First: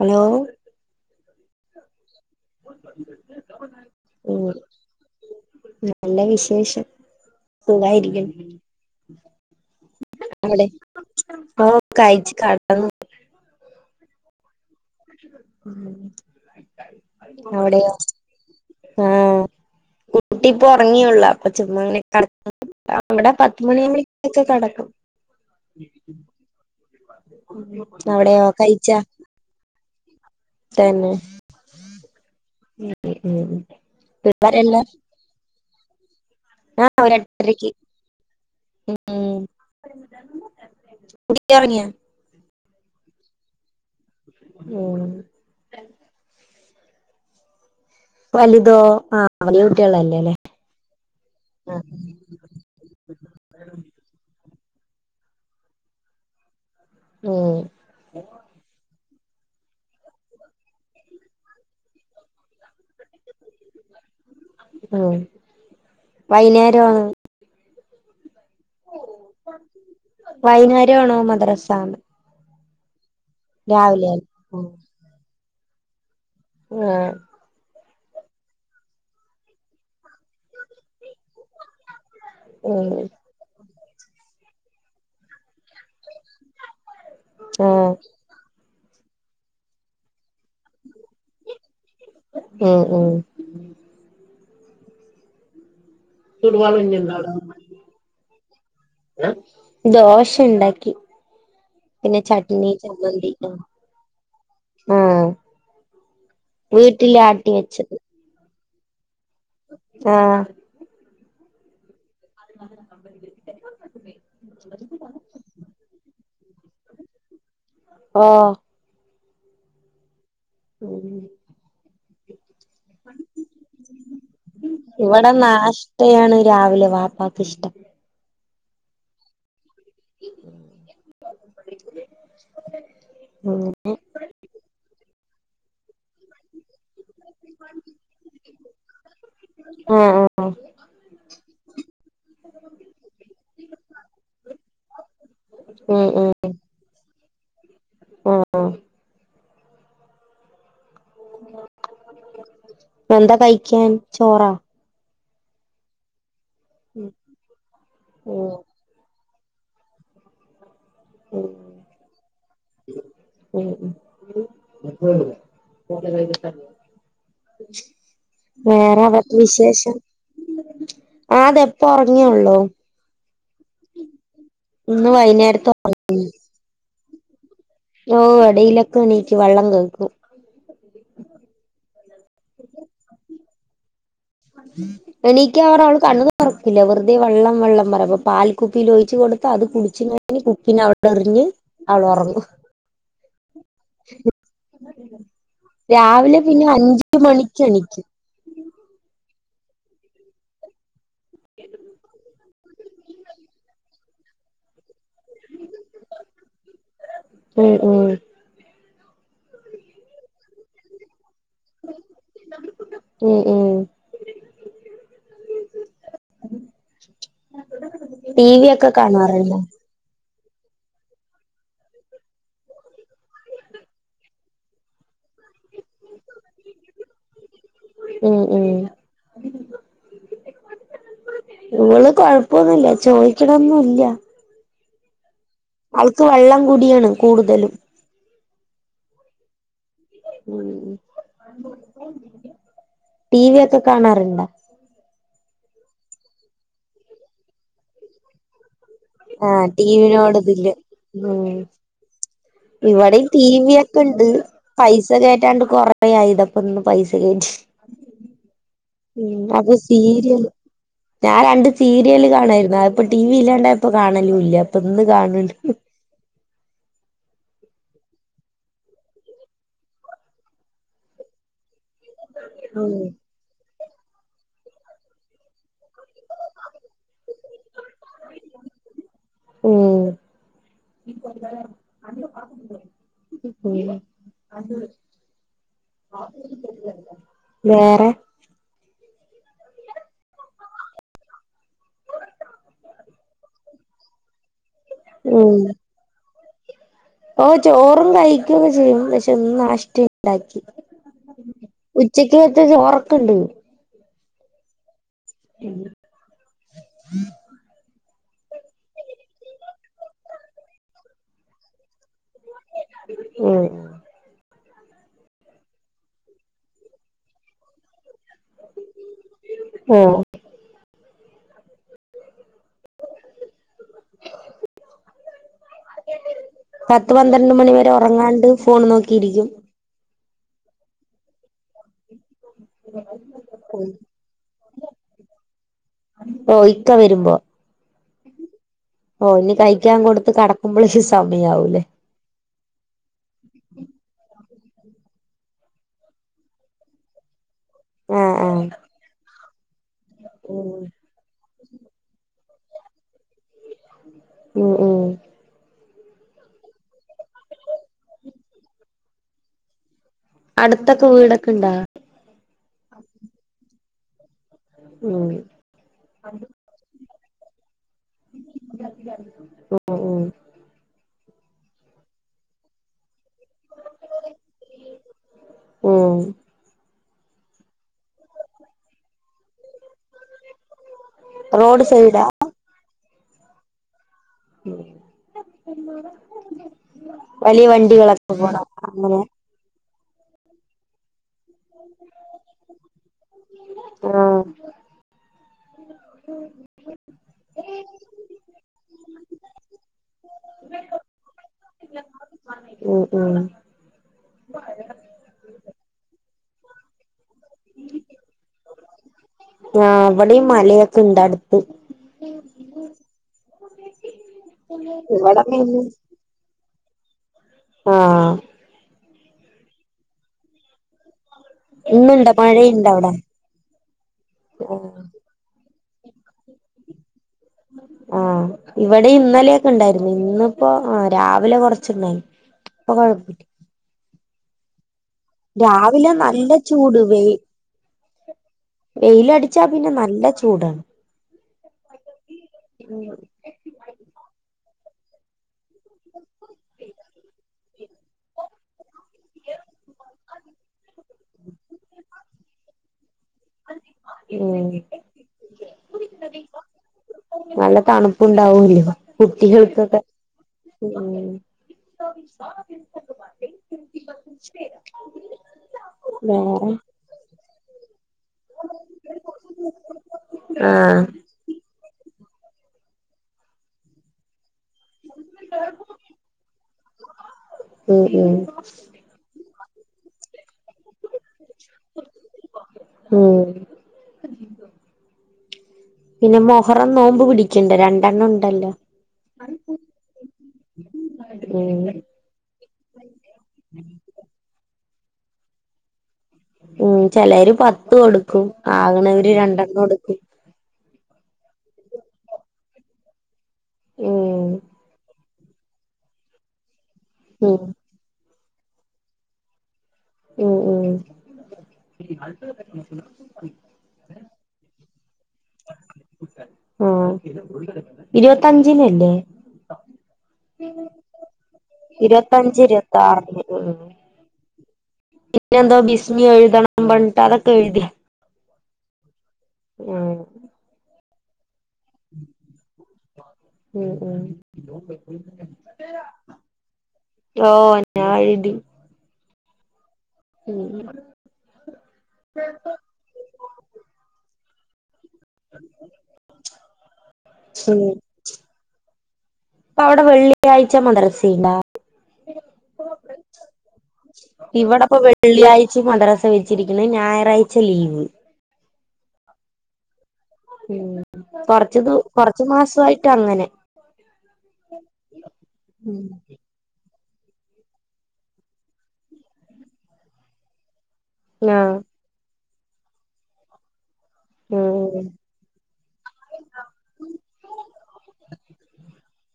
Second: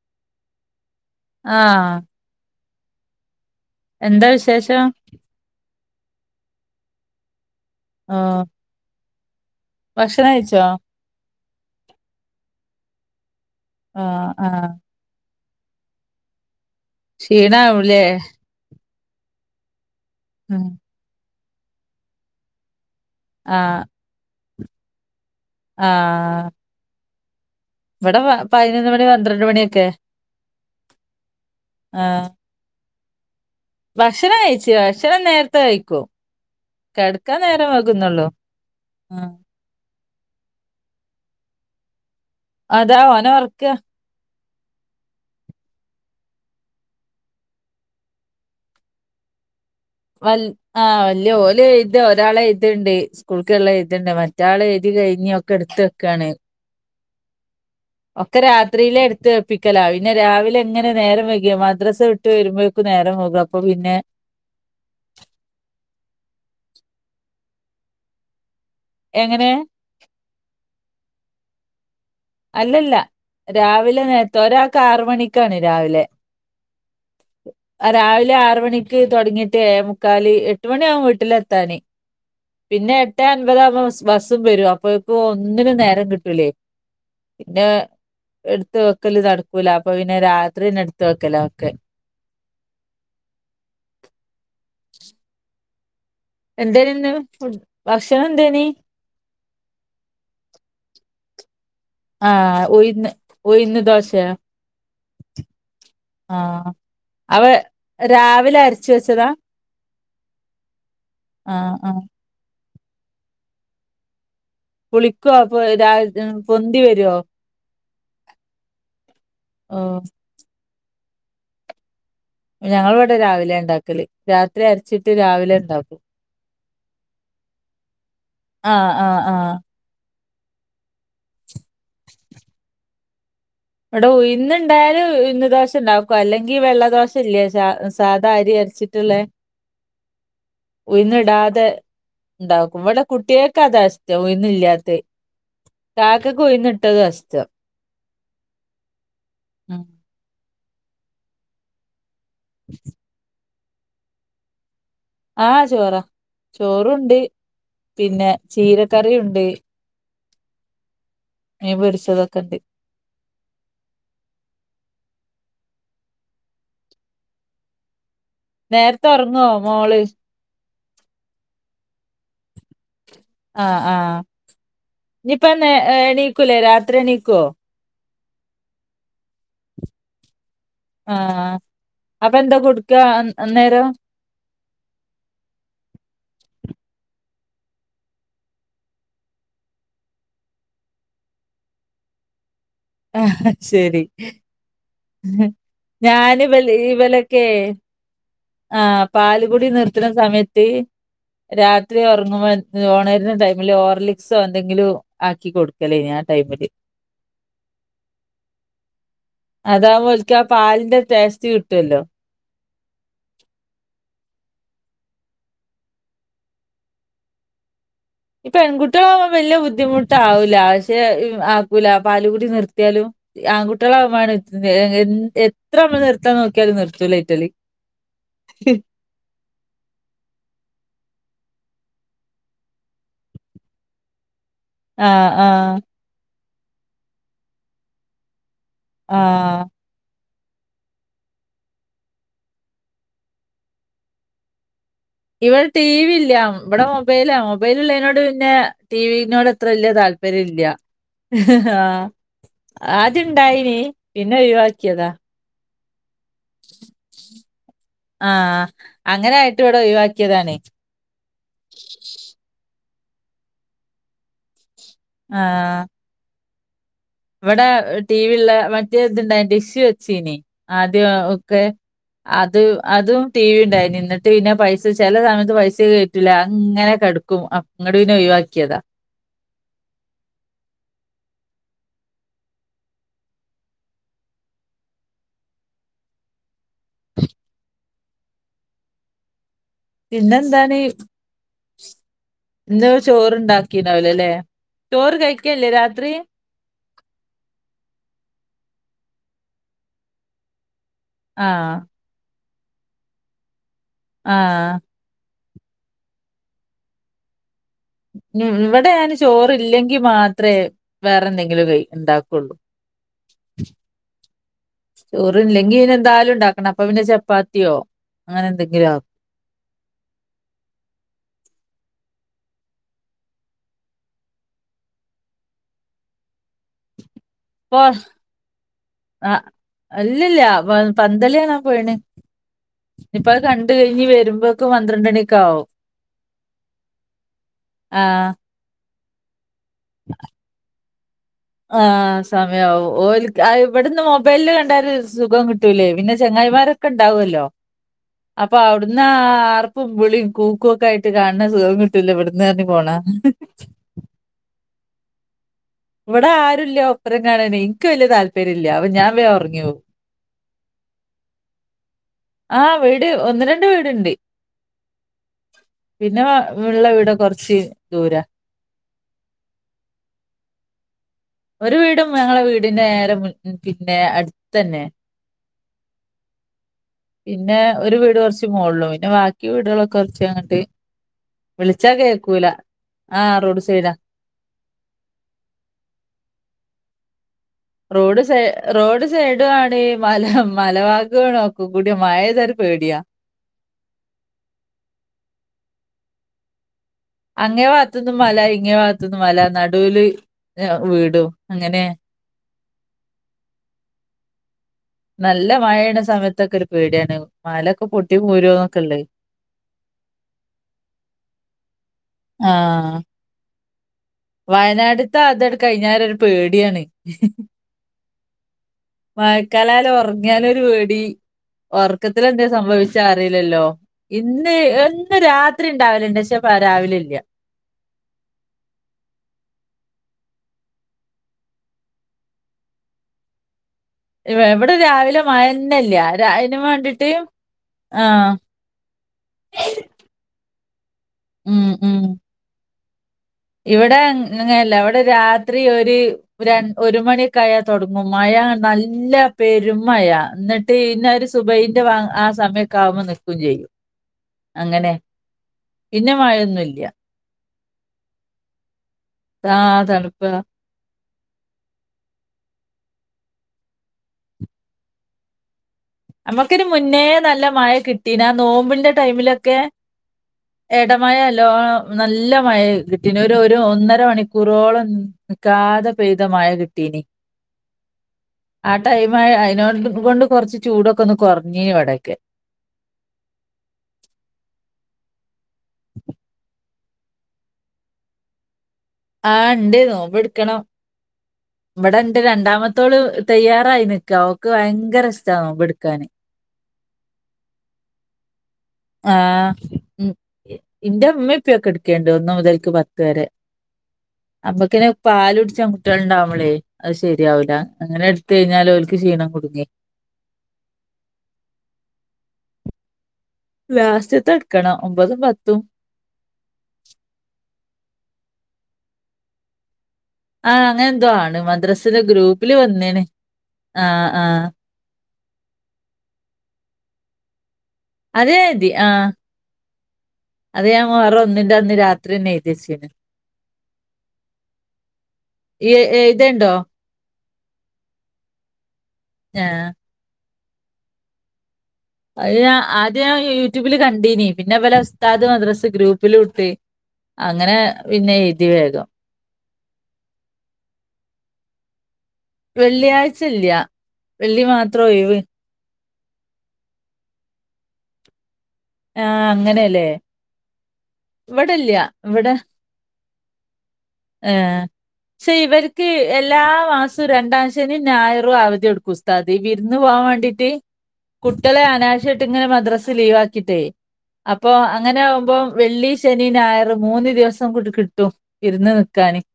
Hello ആ വിശേഷം നല്ല വിശേഷം സഖായിരിക്കിണ് ആഹ് ഭക്ഷണം കഴിച്ചോ അ ആ കഴച് കടന്ന് ആഹ ആഹ ഉം ക്ഷീണ ആാവൂല്ലേ ആഹ കൂട്ടിപ്പൊ ഉറങ്ങിയള്ള അപ്പൊ ചുമ്മാങ്ങനെട അവിടെ പത്തുമണിയുമ്പോേൊക്കെ കടക്കും ആഹ ഇവിടെ അവിടെയോ പതിനൊന്ന് മണി പന്ത്രണ്ട് മണിയൊക്കെ തെനെ ആഹ് ഭക്ഷണം കഴിച്ചു [unintelligible] ഭക്ഷണം നേരത്തെ കഴിക്കും ആഹ ഒരു കിടക്കാൻ ട്ടരക്ക് നേരം വൈകുന്നുള്ളൂ ഉ ആഹ് കുഞ്ഞു ഉറങ്ങിയോ അതാ ഓന ഉറക്ക ഉം വലിതോ ആ വ ആഹ വല്ിയ ഓലെ ഇത് ഒരാളെ എഴുതുണ്ട് സ്കൂൾക്കുള്ള എഴുത്ണ്ട് മറ്റളെ ഇതി കഴിഞ്ഞൊക്കെ എടുത്ത വെക്കയാണ് ം ഒക്കെ രാത്രിയില പ്പിക്കല പിന്നെ രാവിലെ എങ്ങനെ നേരം വെകിയ മദ്രസ്സ വിട്ട് വരുമ്പോഴേക്കും നേരം പോകുക വൈുന്നേരം എങ്ങനെ വൈനാരം ആണോ മദ്രാസ അല്ലല്ല രാവിലെ നേരത്തെ ഒരാൾക്ക് ആറ മണിക്കാണ് രാവിലെ ആഹ് രാവിലെ ആറ മണിക്ക് തുടങ്ങിട്ട്ഏയേ മുക്കാാലി എട്ട മണിയാവും വീട്ടിലേത്താന്. പിന്നെ ഉം എട്ടാം അൻപതകുമ്പോ സ്കൂ ബസ്സും വരും അപ്പോ ഒന്നിനു നേരം കിട്ടൂലേ. പിന്നെ ആഹ് എടുത്ത് വെക്കല് നടക്കൂല അപ്പൊ പിന്നെ രാത്- രാത്രി ഇനടുത്ത് വെക്കല ഒക്കെ. ഉം ഉം എന്തേനന്ന് ഫ ഭക്ഷണം എന്തേനി? ദോശ ണ്ടാക്കി. ആഹ ഉഴിന്ന് ഉയിന്ന് ദോശേ ആഹ് ആഹ് വീട്ടില് അവ ആട്ടി വെച്ചത് രാവിലെ അരച്ച വെച്ചതാ? ആഹ് ആഹ് ആഹ്. [unintelligible] പുളിക്കുവ അപ്പൊ രാ പൊന്തി വരുവോ? ഓ. ഓ [unintelligible] ഞങ്ങൾ ഇവിടെ രാവിലെ ണ്ടാക്കല് രാത്രി അരച്ചിട്ട് ഇവിടെ രാവിലെ ഉണ്ടാക്കൂ. നാഷ്ടയാണ് രാവിലെ വാപ്പാക്ക് ഇഷ്ടം ആഹ് ആഹ് ആ- [unintelligible] ഇവിട ഉഴുന്ന് ണ്ടായാല ഉഴുന്ന് ദോഷം ണ്ടാക്കും അല്ലെങ്കിൽ വെള്ള- ദോശ ഇല്ലേ സാധാ അരി അരച്ചിട്ടുള്ളേ. ആഹ് ആഹ് ഉയിന്ന് ടാതെ- ണ്ട വിടെ കുട്ട്യാൾക്ക് അതാ ഇഷ്ട്ടം ഉഴുനില്ലാത്തത്. കാക്ക കൊയിന്നിട്ടത് ഷ്ടം. ഓ ഹ് മ് എന്താ കഴിക്കാൻ ചോറാ? ആ ചോറാ ഉം ചോറുണ്ട് പിന്നെ ഉം ചീരക്കറിയുണ്ട്. മീ പൊരിച്ചതൊക്കെ ണ്ട്. മ് നേരത്തെ വേറെ ഒറങ്ങോ വിശേഷം മോള്? ആ അതെപ്പ ഉറങ്ങിയള്ളൂ. ആ ആ ഇന്ന് ഇനിപ്പ വൈകുന്നേരത്തെ എണീക്കൂലേ രാത്രി എണീക്കുവോ? ഓ എടയിലൊക്കെ നീക്കും വെള്ളം കേക്കും. ആ അപ്പൊ എന്താ കൊടുക്ക അന്നേരം? എനിക്ക് അവരു അവള് കണ്ണ തുറക്കില്ല വെറുതെ വെള്ളം വെള്ളം പറയാ അപ്പൊ പൽക്കുപ്പിൽോഴിച്ച്- ടു അത് കുടിച്ചച്ച് കഴിഞ്ഞ് കുക്കന് അവിടെ എറിഞ്ഞ് അവളോറങ്ങു - ആ ശരി. ഞാന രാവിലെ ഇവ പിന്നെ അഞ്ച് ഇവലൊക്കെ മണിക്ക് എണീക്കും ആ- പാലുകുടി നിർത്തണ സമയത്ത് രാത്രി ഉറങ്ങുമ്പോ- ഓണരിന്റെ ടൈമില് ഓർലിക്സോ എന്തെങ്കിലും- ആക്കി കൊടുക്കലേ ഇനി ആ ടൈമില്. ഉം ഉം അതാവുമ്പോ ഓൽക്കാ പാലിന്റെ ടേസ്റ്റ് - കിട്ടല്ലോ. ഉം ഉം ടി ഈ വി ഒക്കെ പെൺകുട്ടികള് ആവുമ്പൊ വല്ല്യ കാണാറുണ്ടോ ബുദ്ധിമുട്ടാ. പെ ആക്കൂല പാലുകൂടി നിർത്തിയാലും ആൺകുട്ടികളാവ എ- എത്ര നമ്മൾ നിർത്താൻ നോക്കിയാല നിർത്തൂല യ്റ്റാൾ. മ് മ്. ഇവള് കൊഴപ്പൊന്നുമില്ല ചോയ്ക്ക് നോന്നുള്ള. ആ ആൾക്ക് വെള്ളം കൂടിയാണ് കൂടുതലും. ആ..... ടി വി ഒക്കെ കാണാറുണ്ടാ ഇവിടെ ടിവി ഇല്ല ഇവിടെ മൊബൈല മൊബൈൽള്ളതിനോട് പിന്നെ ടിവിനോട് ആ അത്ര വല്യ ടിവിനോട് താല്പര്യം ഇല്ല. ഇതില് ഉ ആഹ്. ആദ്യം ഇവിടെയും ഇണ്ടായിനി. റ്റിവി ഒക്കെ ഉണ്ട് പിന്നെ ഒഴിവാക്കിയതാ. പൈസ കേയറ്റാണ്ട് കൊറ അ ആ ഇതപ്പൊ ഒന്ന് പൈസ കേറ്റീ ആഹ്. ഉ അങ്ങനായിട്ട് അപ്പൊ ഇവിടെ സീരിയല് ഒഴിവാക്കിയതാണ്. ഞാൻ രണ്ട് സീരിയല് കാണായിരുന്നു എന്ന ഇപ്പ ടി വി ഇല്ലാണ്ട ഇപ്പൊ കാണല ഇല്ല അപ്പൊ ഇന്ന് കാണ ആഹ്. ഇവിടെ ടി വി ഉള്ള മറ്റേ ഇതുണ്ട അന്റെ ഇഷ്യു വെച്ചീനി ആദ്യം ഒക്കെ അത് ഉം അതും ടി വി ഉണ്ടായി എന്നിട്ട് പിന്നെ പൈസ ചില സമയത്ത് പൈസ കറ്റൂല്ല അങ്ങനെ കിടക്കും അങ്ങോട് പിനെ ഒഴിവാക്കിയതാ ഉം അ വേറെ പിന്നെെന്താണ് എന്ത ചോറ്ണ്ടാക്കീനാവല അല്ലെ ചോർ ഉം കൈക്കല്ലി രാത്രി ഓ ചോറും കഴിക്കുവൊക്കെ ചെയ്യും പക്ഷെ ഒന്ന് നാഷ്ട ഉണ്ടാക്കി ആ ത്തെ ചോറൊക്കെ ഉണ്ട് ആ ഉം ഇവിടെ ഞാന് ചോറല്ലെങ്കിൽ മാത്രമേ വേറെ എന്തെങ്കിലും കൈ ഉണ്ടാക്കും കൊണ്ടു ഉം ചോറല്ലെങ്കി ഇന്ന എന്തായാലും ഉണ്ടാക്കണം അപ്പൊ പിന്നെ ചപ്പാത്തിയോ അങ്ങനെ എന്തെങ്കിലും ആ ഉം പ പത്ത് പന്ത്രണ്ട് മണി ഇപ്പൊ വരെ ഉറങ്ങാണ്ട് ഫോൺ നോക്കിയിരിക്കും ഇല്ലല്ല പ പന്തളിയാണാ പോയിണ് ഇപ്പ അത് കണ്ട് കഴിഞ്ഞ് വരുമ്പോക്കും പന്ത്രണ്ടണിക്കാവും ഒയ്ക്ക വരുമ്പോ ആ ഓന് ആ സമയാവും ഓൽക്ക് അത് ഇവട്ന്ന് മൊബൈലിൽ ടര് സുഖം കിട്ടൂലേ പിന്നെ ചങ്ങായിമാരൊക്കെ ഉണ്ടാവല്ലോ ആഹ് അപ്പൊ ആഹ് അവിടന്ന് ആർപ്പും വിളിം കൂകൊക്കായിട്ട് കാണണ സുഖം കിട്ടൂല ഇവട്ന്ന് അർഞ്ഞ പോണ ഉം ഉം ഇവിടെ ആരുല്ല ഒപ്പരം കാണനയ് എനിക്ക് വലിയ താല്പര്യം ഇല്ല അവ ഞാൻ വേ ഉറങ്ങി പോവും അടുത്തൊക്കെ വീടൊക്കെ ഇണ്ടാ ആ വീട് ഒന്ന് രണ്ട് വീട് ണ്ട് ഉം പിന്നെ വള്ള വീടെ കൊറച്ച് ദൂരാ ഒ ഓ ഒരു വീടും ഞങ്ങളെ വീടിന്റെ നേര മുൻ പിന്നെ അടുത്തന്നെ ഉം പിന്നെ ഒരു വീട് കുറച്ച് മോള്ളു പിന്നെ ബാക്കി വീടുകളൊക്കെ കുറച്ച് അങ്ങട്ട് റോഡ് വിളിച്ചാ സൈഡാ കേക്കൂല ആ റോഡ് സൈഡാ ഉം റോഡ് സൈ റോഡ് സൈഡ്യാണ് മല മലവാ ണോക്ക കൂടിം മഴയ്താ ഒര് പേടിയാ ഉം അങ്ങേ ഭാത്ത്ന്നും മല ഇങ്ങെ ഭാത്ത്ന്നും മല നടൂൽ വീടും അങ്ങനെ ഓ ഓ നല്ല മഴയണ സമയത്തൊക്കെ ഒരു പേടിയാണ് മലൊക്കെ പൊട്ടി പോരോന്നൊക്കെല്ലേ ആ അവിടെയും മലയൊക്കെ ഇണ്ട് അടുത്ത് ഉ വയനാട്ത്ത അതടു പിന്നെ കഴിഞ്ഞാര ഒരു പേടിയാണ് ആ മയക്കാലാല് ഉറങ്ങ്യാലൊരു പേടി ഉർക്കത്തില് ഇന്നുണ്ടോ എന്തേം മഴയുണ്ടോ സംഭവിച്ച അവിടെ അറീല്ലല്ലോ ഇന്ന് ഒന്ന് രാത് ത്രി ഉണ്ടാവില്ലണ്ട് പക്ഷെ പ രാവിലല്ല ആ ഇവിടെ ഇന്നലെയൊക്കെ ഉണ്ടായിരുന്നു ഇന്നിപ്പോ ആ രാവിലെ കൊറച്ചുണ്ടായിരുന്നു പ്പൊ കൊഴ് എവ വിടെ രാവിലെ മഴന്നല്ല അര നല്ല അയിന് വാണ്ടിട്ട് ആ വെയിലടിച്ചാൽ പിന്നെ നല്ല ചൂടാ ഉം ഉം ഉം [unintelligible] ഇവിടെ അങ്ങ് ങ്ങല്ല ഇവിടെ രാത്രി ഒരു ഒരൺ ഒര് മണിയക്കായാ തൊട്ങ്ങും മഴ യാ നല്ല പെരുമഴാ ഇന്നട്ട് ഇന്ന ഒരു സുബൈയിന്റെ ബാ ആ സമയൊക്കെ ആവുമ്പോ നി ക്കുംചെയ്യും ഉം അങ്ങനെ പിന്നെമഴൊന്നുല്ല നല്ല തണുപ്പുണ്ടാവൂല്ല ആ തണുപ്പ അ ഉം ിത്തഞ്ച് പ [unintelligible] നമുക്കൊരു മുന്നേ നല്ല മഴ പിന്നെ ആ നോമ്പിന്റെ ടൈമിലൊക്കെ ആഹ് എടമഴല്ലോം നല്ല മഴ കിട്ടി ഒന്നര മണിക്കൂർ റോളം നിക്കാത പേതമായ കിട്ടീനി ഉം ഉം ആ ടൈം ആ അതിനോട് കൊണ്ട് കുറച്ച് ചൂടൊക്കെ ഒന്ന് കുറഞ്ഞ ഇവിടക്ക് ഉം പിന്നെ മൊഹറം നോമ്പ് പിടിക്കണ്ട് രണ്ടെണ്ണം ഉണ്ടല്ലോ ആ ഉണ്ട് നോമ്പ് പിടുക്കണം ഉം ഇവിടെണ്ട് രണ്ടാമത്തോള് തയ്യാറായി നിക്ക അവക്ക് ഭയങ്കര ഇഷ്ട്ട നോമ്പ് എടുക്കാന് [unintelligible] ഉം ചിലര് പത്തും എടുക്കും ആകണവര് ആഹ് രണ്ടെണ്ണം എടുക്കും ണ്ട് ഒന്ന മുത [inaudible] ഉം അമ്മക്കനെ പാല പിടിച്ച കുുട്ടികള ഉണ്ടാവമ്മളെ അത് ശരിയാവല ഉം അങ്ങനെ എടുത്ത കഴിഞ്ഞാല് അവലക്ക് ക്ഷീണം കുടുങ്ങി ഓ ഓ ലാസ്റ്റ് ത്തെ ടുക്കണ ഒമ്പതും പത്തും ആഹ് ഇരുപത്തഞ്ചിനല്ലേ ആ അങ്ങനെ എന്തോ ആണ് മദ്രാസിന്റെ ഗ്രൂപ്പില് ഇരുപത്തഞ്ച് വന്നേന ഇരുപത്തി ആ ആ ഇന്നെന്തോ ബസ്മി എഴുതണം ബട്ട അതക്ക എഴുതി അതെ ഇതി ആ ആ ആ വറെ ഒന്നിന്റെ അന്ന് രാത്രിന്നെ ഴതദേച്ചീന് ഉം ഉം ഇയ്യ് എഴുതേണ്ടോ ഓ ഞാരിതി ആ ഉം അത് ഞാൻ ആദ്യ ഞാൻ യൂട്യൂബില് കണ്ടീനിം പിന്നെബലെ കത്താത് മദ്രസ് ഗ്രൂപ്പിൽ കട്ടി അങ്ങനെ പിന്നെ എഴുതിവേഗം അപ്പ അവിടെ വെള്ളിയാഴ്ച മദ്രസുണ്ടാ വെള്ളിയാഴ്ചല്ല വെള്ളി മാത്രം ഒഴിവ് വ കൊച്ചി മദ്രാസ വെച്ചിരിക്കുന്ന ഞായറാഴ്ച ലീവ് ആ അങ്ങനെയല്ലേ കൊറച്ച ദ കൊറച്ചു മാസയിട്ട് അങ്ങനെ ആ ഏ പക്ഷെ ഇവർക്ക് എല്ലാ മാസ രണ്ടാഴ്ചേന് ഞായർറൂപ അവധി എടുക്കും ഉസ്താത് അതി വിരുന്ന് പോവാാൻ വേണ്ടീട്ട് കുട്ടികളെ ആഹ് അനാവശ്യം ആയിട്ടു ഇങ്ങനെ മദ്രസിൽ ലീവ് ആക്കിട്ടേ അപ്പൊ അങ്ങനെ ഉം ആകുമ്പോം വെള്ളി ശനി ഞായർ മൂന്ന് ദിവസം കൂടി കിട്ടും ഇരന്ന് കാണിക്ക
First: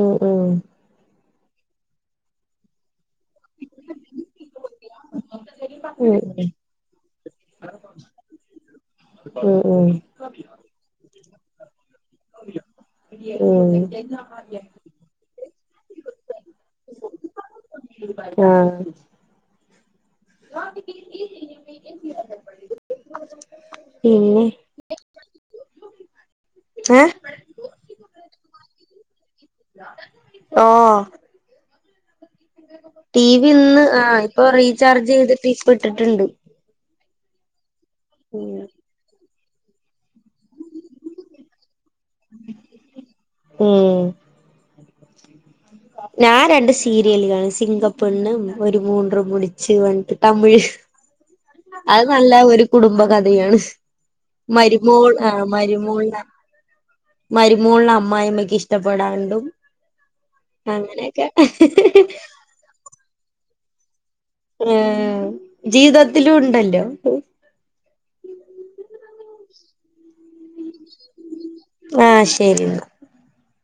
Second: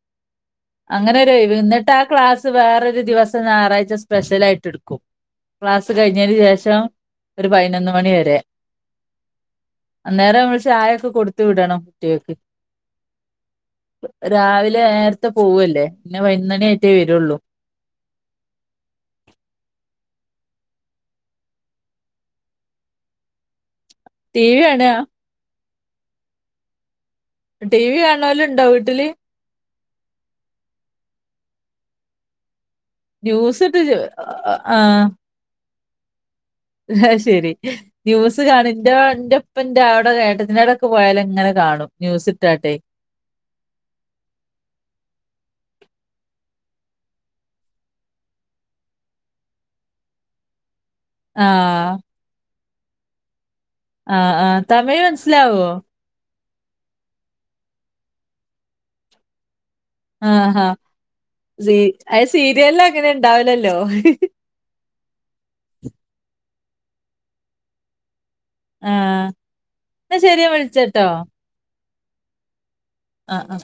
ഉം ഉം അങ്ങനെ എന്നിട്ട് ആ ക്ലാസ് വേറൊരു ദിവസം ഞായറാഴ്ച സ്പെഷ്യൽ ആയിട്ട് എടുക്കും ക്ലാസ് ഉം കഴിഞ്ഞതിന് ശേഷം ഒരു പതിനൊന്ന് മണി വരെ ഉം ഉം അനേരം ചായൊക്കെ കൊടുത്ത വിടണം കുട്ടികൾക്ക് ഉം രാവിലെ നേരത്തെ പോവല്ലേ പിന്നെ വൈകുന്നേണേ ആയിട്ടേ വരുള്ളൂ ആ ഹ ടീ വി കാണ ഏ ടി വി കാണാലും ഇണ്ടോ വീട്ടില് ഹ ടി വി ന്യൂസ് ഇട്ട് ഇന്ന് ചെ- ആ ഇപ്പൊ റീചാർജ് ചെയ്തിട്ട് ഇപോ ഇട്ടിട്ടുണ്ട് അ ശെരി ന്യൂസ് കാണന്റെന്റെ അപ്പന്റെ അവിടെ ഏട്ടത്തിൻന്റെടയൊെ പോയാല ഇങ്ങനെ കാണും ന്യൂസ് ഇട്ടാട്ടെ ഉം ഞാൻ രണ്ട് സീരിയല് കാണ സിംഗപ്പുണ്ു ഒരു മൂന്ന മുടിച്ചവണ്ടി് തമിഴ് ഉ അത് നല്ല ഒരു കുടുംബ കഥയാണ് ആ ആ തമിഴ് മരുമോൾ ആ മനസ്സിലാവോ മരുമോൾ മരുമൂളില അമ്മായിമ്മക്ക് ഇഷ്ടപ്പെടാണ്ടും ആഹഹ അങ്ങനെയൊക്കെ സ അത് സീരിയല് അങ്ങനെ ഉണ്ടാവലല്ലോ ജീവിതത്തിലും ഉണ്ടല്ലോ ആഹ എന്ന ശെരിയാ വിളിച്ചട്ടോ ആഹ ശരിെന്നാ ആഹ ആഹ